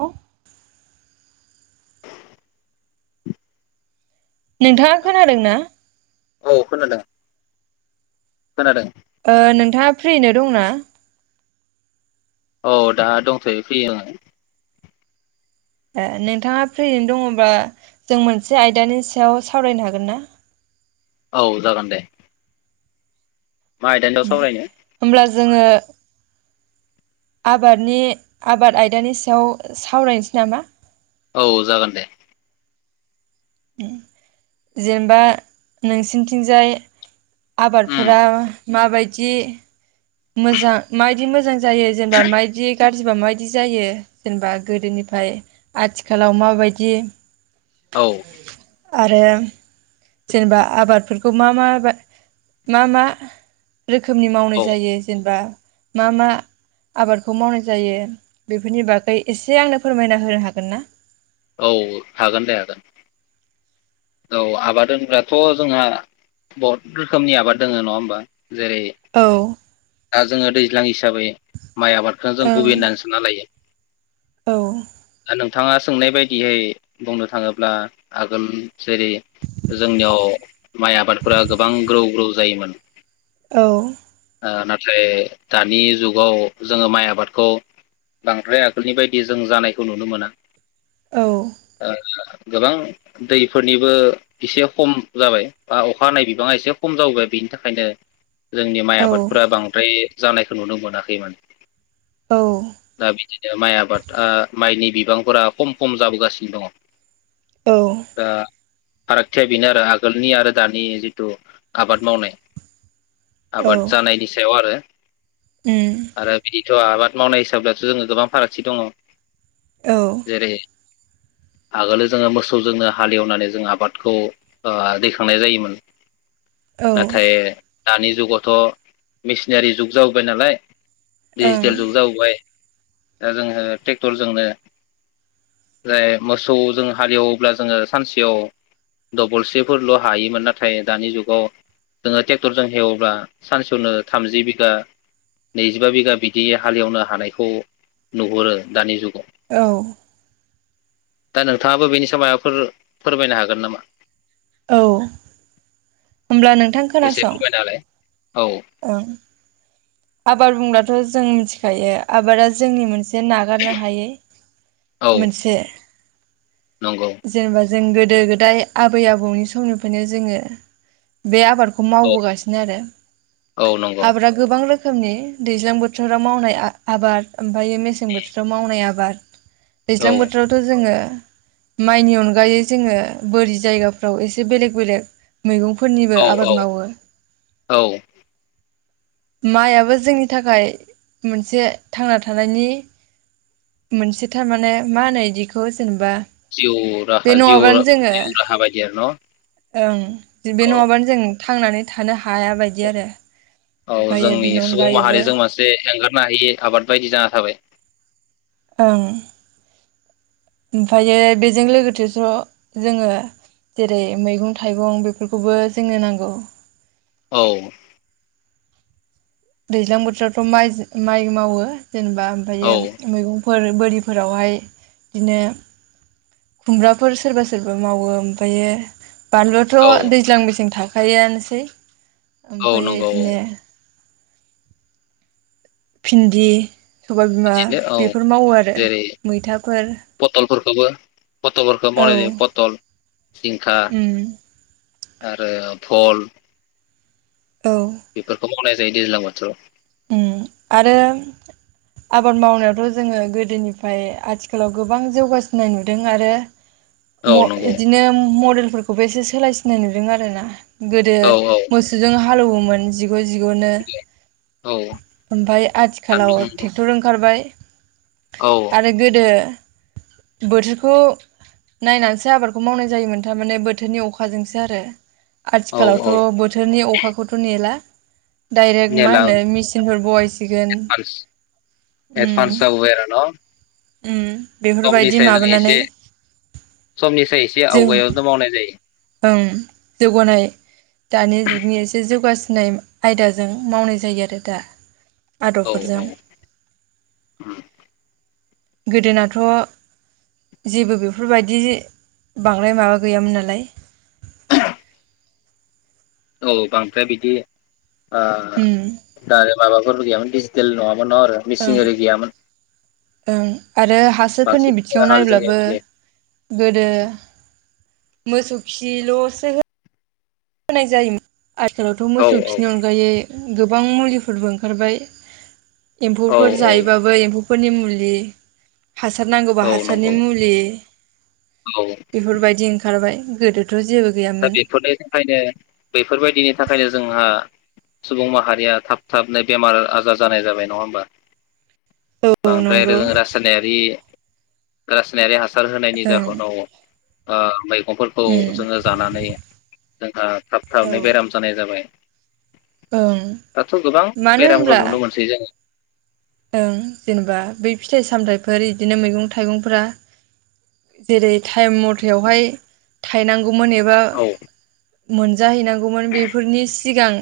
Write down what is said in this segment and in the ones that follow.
औ नोंथाङा खोनादों ना? औ खोनादों खोनादों। ओ नोंथाङा फ्रिनो दंना । औ दा दंथयो फ्रिङो। ए नोंथाङा फ्रिनो दङब्लाजों मोनसे आयदानि सायाव सावरायनो हागोन ना। औ जागोन दे। मा आयदानि सायाव सावरायनो होमब्ला जोङो। आबादनि आबाद आयदानि सायाव सावरायनोसै नामा। औ जागोन दे। जेनेबा नोंसिनिथिंजाय। उम आबादफोरा माबायदि। मोजां माबायदि मोजां। जायो जेनेबा माइदि। गाज्रिबा माबायदि जायो जेनेबा गोदोनिफ्राय आथिखालाव माबायदि। औ [inaudible] आरो जेनेबा आबादफोरखौ मा मा बा मा मा। रोखोमनि मावनाय औ जायो जेनेबा। मा मा आबादखौ मावनाय जायो बेफोरनि बागै एसे आंनो फोरमायना होनो हागोन ना। औ हागोन दे हागोन। औ आबाद होनग्राथ' जोंहा बहुद रोखोमनि आबाद दोङ नङा होमबा। जेरै औ दा जोङो दै। दैज्लां हिसाबै। माइ आबादखौ जों गबै ओं होनना सानना लायो औ दा नोंथाङा। सोंनाय बायदियै बुंनो थाङोब्ला आगोल। जेरै जोंनियाव माइ आबादफोरा गोबां ग्रौ ग्रौ जायोमोन‌। औ। नाथाय दानि जुगाव जोङो माइ आबादखौ बांद्राय आगोलनि बायदि जों जानायखौ नुनो मोना। औ औ। गोबां दै। फोरनिबो एसे खम जाबाय बा अखा हानाय बिबाङा एसे खम जाबोबाय बेनि थाखायनो। जोंनि माइ औ आबादफोरा बांद्राय। जानायखौ नुनो मोनाखैमोन। औ दाबिदि माइ आबाद ओ माइनि बिबांफोरा खम खम जाबोगासिनो दङ। औ। ओ फारागथिया बेनो आरो आगोलनि आरो दानि जिथु आबाद मावनाय। औ आबाद जानायनि सायाव आरो। उम। ओ बिदिथ' आबाद मावनाय हिसाब्लाथ' जोङो गोबां फारागथि दङ औ जेरै आगोलो जोंङो मोसौ जोंनो हाल एवनानै जों आबादखौ ओ दैखांनाय जायोमोन। औ नाथाय दानि जुगावथ' मेसिनारि जुग जाबोबाय नालाय ओं दिजिटेल जुग जाबोबाय दा जोंङो टेक्टरजोंनो ओ मोसौजों हाल एवोब्ला जोंङो सानसेयाव दबलसेफोरल' हायोमोन नाथाय दानि जुगाव जोंङो टेक्टरजों एवब्ला सानसेयावनो थामजि बिगा नैजिबा बिगा बिदि हाल एवनो हानायखौ नुहरो दानि जुगाव। औ दा नोंथाङाबो बेनि सायाव माबाफोर फोरमायनो हागोन नामा। औ होमब्ला नोंथां एसे खोनासं फोरमायना होलाय औ आबाद बुंब्लाथ' जों मिथिखायो आबादा जोंनि मोन से नागारनो हायै औ मोनसे नंगौ जेनेबा जों गोदो-गोदाय आबै आबौनि समनिफायनो जोंङो बे आबाद खौ औ मावबोगासिनो आरो औ नंगौ आबादआ गोबां रो खोमनि दैज्लां बोथोराव मावनाय आ-आबाद ओमफायो मेसें बोथोराव मावनाय आबाद [inaudible] औ दैज्लां बोथोरावथ' जोंङो माइनि अनगायै जोंङो बोरि जायगाफ्राव एसे बेलेग-बेलेग मैगंफोरनिबो औ औ आबाद मावो। औ माइआबो जोंनि थाखाय मोनसे थांना थानायनि मोनसे थारमाने मा होनो इदिखौ जेनेबा जिउ राहा बे जिउ नङाबानो जोंङो जिउ राहा बायदि आरो न' ओं बे औ नङाबानो जों थांनानै थानो हाया बायदि आरो औ ओमफ्रायो जोंनि बिनि सुबुं अनगायैबो माहारिजों मोनसे एंगारनो हायि आबाद बायदि जाना थाबाय। ओं ओमफायो बेजों लोगोथे थ' जोंङो जेरै मैगं थाइगं बेफोरखौबो जोंनो नांगौ औ दैज्लां बोथोरावथ' माइज माइ मावो जेनेबा ओमफायो औ मैगंफोर बोरिफोरावहाय बिदिनो खुमब्राफोर सोरबा सोरबा मावो ओमफायो औ बानलुआथ' दैज्लां मेसें था थायो आनोसै औ ओमफायो नंगौ औ इदिनो भिन्दि सबाय बिमा बिदिनो औ बेफोर मावो आरो मैथाफोर खौबो पटलफोरखौ औ मावनाय जायो पथल जिंखा उम आरो भल औ बेफोर नाय जायो दैज्लां बोथोराव उम आरो आबाद मावनायावथ' जोंङो गोदोनिफ्राय आथिखालाव गोबां जौगासिननाय नुदों आरो म औ नंगौ इदिनो बो एसे सोलायसिननाय नुदों आरो ना गोदो औ औ मोसौजों हालौवोमोन जिग' जिग'नो औ ओमफाय आथिखालाव सान्दुं टेक्टर ओंखार बाय औ आरो गोदो बोथोरखौ नायनानैसो आबादखौ मावनाय जायोमोन। थारमाने बोथोरनि अखाजोंसो आरो। औ औ आथिखालावथ' बोथोरनि अखाखौथ' नेला। डाइरेक्ट मा मेला मेचिनफोर बहासिगोन एडभान्स ओं एडभान्स जाबोबाय आरो न' उम बेफोरबायदि समनिसाय जों माबानानै एसे समनिसाय एसे जों आवगायावनो मावनाय जायो ओं जौगानाय दानि जुगनि एसे जौगा नाय आयदाजों मावनाय जायो आरो दा औ आदबफोरजों औ उम गोदोनाथ' जेबो बेफोरबायदि बांद्राय माबा गैयामोन नालाय। औ बांद्राय बिदि ओ उम दा आरो माबा [unintelligible] दिजटेल नङामोन। [unintelligible] मिसिं आरि गैयामोन। उम आरो हासारफोरनि बांसिन बिथिङाव हालजों नायोब्लाबो औ गोदो मोसौ खिल'सो हो होनाय जायोमोन। आथिखालावथ' मोसौ औ खिनि अनगायै गोबां मुलिफोरबो ओंखारबाय। औ एम्फौफोर औ जायोबाबो एम्फौफोरनि मुल [unintelligible] हासार नांगौबा औ हासारनि नंगौ मुलि औ बेफोरबायदि ओंखारबाय। गोदो दा बेफोरनि थाखायनो बेफोरबायदिनि थाखायनो जोंहा सुबुं माहारिया थाब थाबनो बेमार आजार जानाय जाबाय नङा होमबा औ बांद्राय आरो नंगौ जों रासायनारि रासायनायारि हा सार होनायनि ओं जाहोनाव आ मै गंफोरखौ उम जोंङो नायो जोंहा थाब थाबनो बेराम ओं जानाय जाबाय। दाथ' गोबां मानो बेरामखौ होनब्ला नुनो मोनसै जोङो ओं जेनेबा बै फिथाइ सामथायाइफोर इदिनो मैगं थाइगंफोरा जेरै टाइम मथेयावहाय थायनांग गौमोन एबा औ मोनजाहैनांगौमोन बेफोरनि सिगां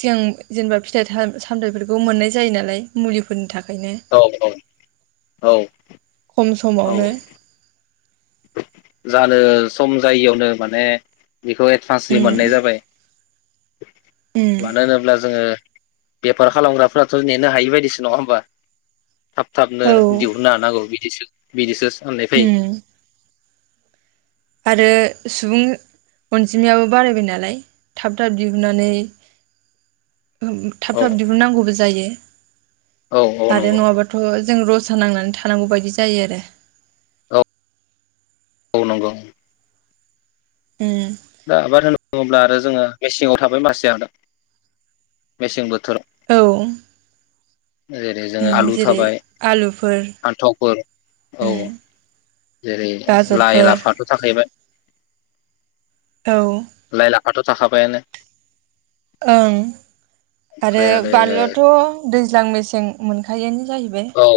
सिगां जेनेबा फिथाइ थाइ सामथथायफोरखौ मोननाय जायो नालाय मुलि फोरनि था औ औ औ। खम औ समावनो जानो सम जायियावनो माने बेखौ एडभान्सलि उम मोननाय जाबाय। उम मानो होनोब्ला जोङो बेफार खालामग्राफ्राथ' नेनो हायि बायदिसो नङा होमबा थाब थाबनो औ दिहुननो हानांगौ बिदिसो बिदिसो [unintelligible] उम आरो सुबुं अनजिमायाबो बारायबाय नालाय थाब थाब दिहुननानै औ थाब थाब दिहुननांगौबो जायो । औ औ आरो नंगौ नङाबाथ जों रज रसा नांनानै थानांगौ बायदि जायो आरो । औ औ नंगौ । उम दा आबाद बुङोब्ला आरो जोङो मेसेंङाव थाबाय माखासे आरो मेसें बोथोराव । औ जेरै जोङो उम आलु जेरै थाबाय आलुफोर फान्थावफोर औ उम जेरै लाइ गाजरफोर लाफाथ थाखाहैबाय । औ लाफाथ थाखाबायानो । ओं आरो बानलुथ मोज्लां मेसें मोनखायोनो । जाहैबाय औ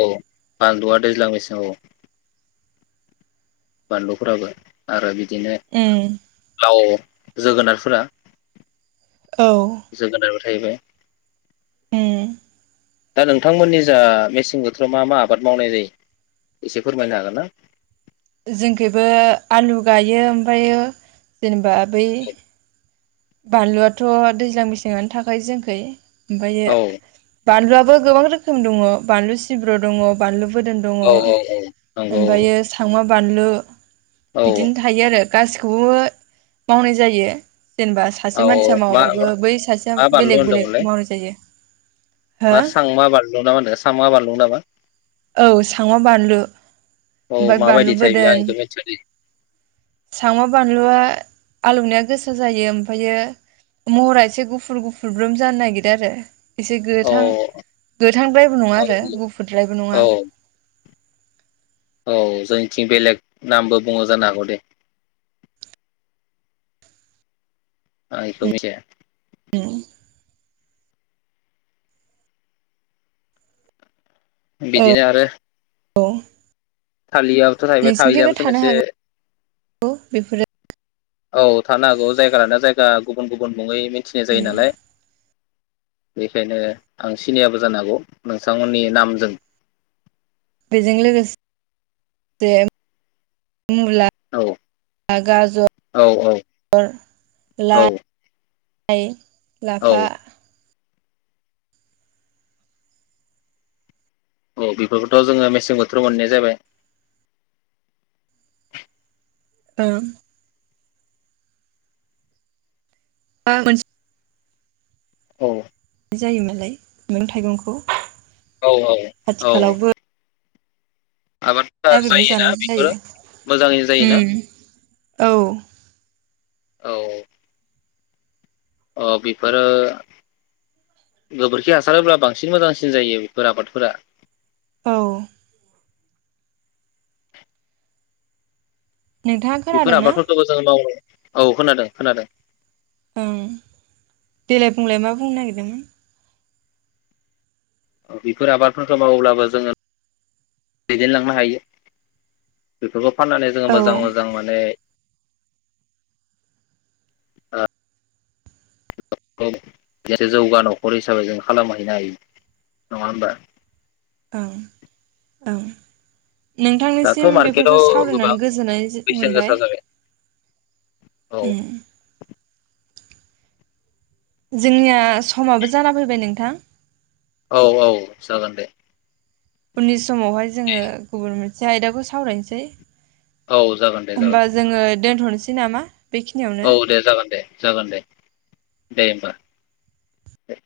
बानलुआ दैज्लां मेसेंऔ । बानलुफोराबो आरो बि बिदिनो उम लाव जोगोनारफोरा जोगोनारबो औ थाहैबाय उम दा नोंथांमोननि जा मेसें बोथोराव मा मा आबाद मावनाय जायो एसे फोरमायनो हागोन ना? जोंखैबो आलु गायो ओमफ्रायो जेनेबा बै बानलुआथ दैज्लां मेसेंआनो थाखायो जोंनिखै । औ ओमफ्रायो बानलुआबो गोबां रोखोम दङ बानलु सिब्रु दङ बानलु बोरदोन दङ औ औ औ नंगौ आमफ्रायो साम बानलु औ बिदिनो थायो आर गासिखौबो मावनाय जायो । जेनेबा सासे औ मानसिया मा मावाबाबो बै सासेया मा बानलु बेलेग बेलेग होनदोंमोनलाय मावनाय जायो । मा सांमा बानलुं ना होनदों सांमा बारलुं नामा? औ सांम बानलु, औ ओमफ्राय बानलु माबायदिथाय बेयो आं बोदोन। बेखौ मिथिया दे सांम बानलुआ आलौनाया गोसा जायो ओमफ्रायो महरा एसे गुफुर गुफुर ग्रोम जानो नागिरो आरो । एसे औ गोथां गोथांद्रायबो नङा औ आरो गुफुरद्रायबो नङा औ । औ जोंनिथिं बेलेग नामबो बुंङो जानो हागौ दे। आं इखो मिथिया उम। औ बिदिनो आरो औ थालिया बोथ थायोबाय नोंसिनिखैबो थालियाबोथ थानो एसे हागौ बेफोरो औ थानो हागौ जायगा लाना जायगा गुबुन गुबुन मुङै मिथिनाय जायो नालाय। बेखायनो आं सिनियाबो जानो हागौ नोंथांमोननि नामजों। बेजों लोगोसे जे मुला, औ औ औ गाजर, औ लाइ, [unintelligible] औ लाफा, औ बेफोरखौथ जोङो मेसें बोथोराव मोननाय जाबाय। ओं। ओ मोनस औ जायो मोनलाय मैगं थाइगंखौ? औ औ औ आथिखालावबो आबादफफ्रा नागिरनानै जायोना जानांगौ जायो बेफोरो मोजाङै जायोना? औ। औ। अ बेफोरो गोबोरखि हासारोब्ला बांसिन मोजांसिन जायो बेफोर आबादफोरा। औ। नोंथाङा बेफोर खोनादोंना आबादफोरखौबो जों मावो औ खोनादों खोनादों। ओं देेलाय बुंलाय मा बुंनो नागिरदोंमोन? बेफोर आबादफोरखौ मावोब्लाबो जोङो दैदेनलांनो हायो बेफोरखौ फाननानै जोङो औ मोजां मोजां माने औ। जाथे जौगा नखर हिसाबै जों खालामहैनो हायो नङा होमबा? औ औ। दाथ' नोंथांनिसिम मार्केटाव बेफोरखौ गोबां सावरायनानै गोजोननाय जो बेसेन मोनबाय गोसा जाबाय औ उम। जोंनिया समाबो जाना फैबाय नोंथां औ औ जागोन दे। उननि स समावहाय जोङो गुबुन मोन से आयदाखौ सावरायनोसै औ जागोन दे जागोन होमबा जोङो दोनथ'नोसै। सै नामा? बेखिनियावनो औ दे जागोन दे जागोन दे। दे होमबा।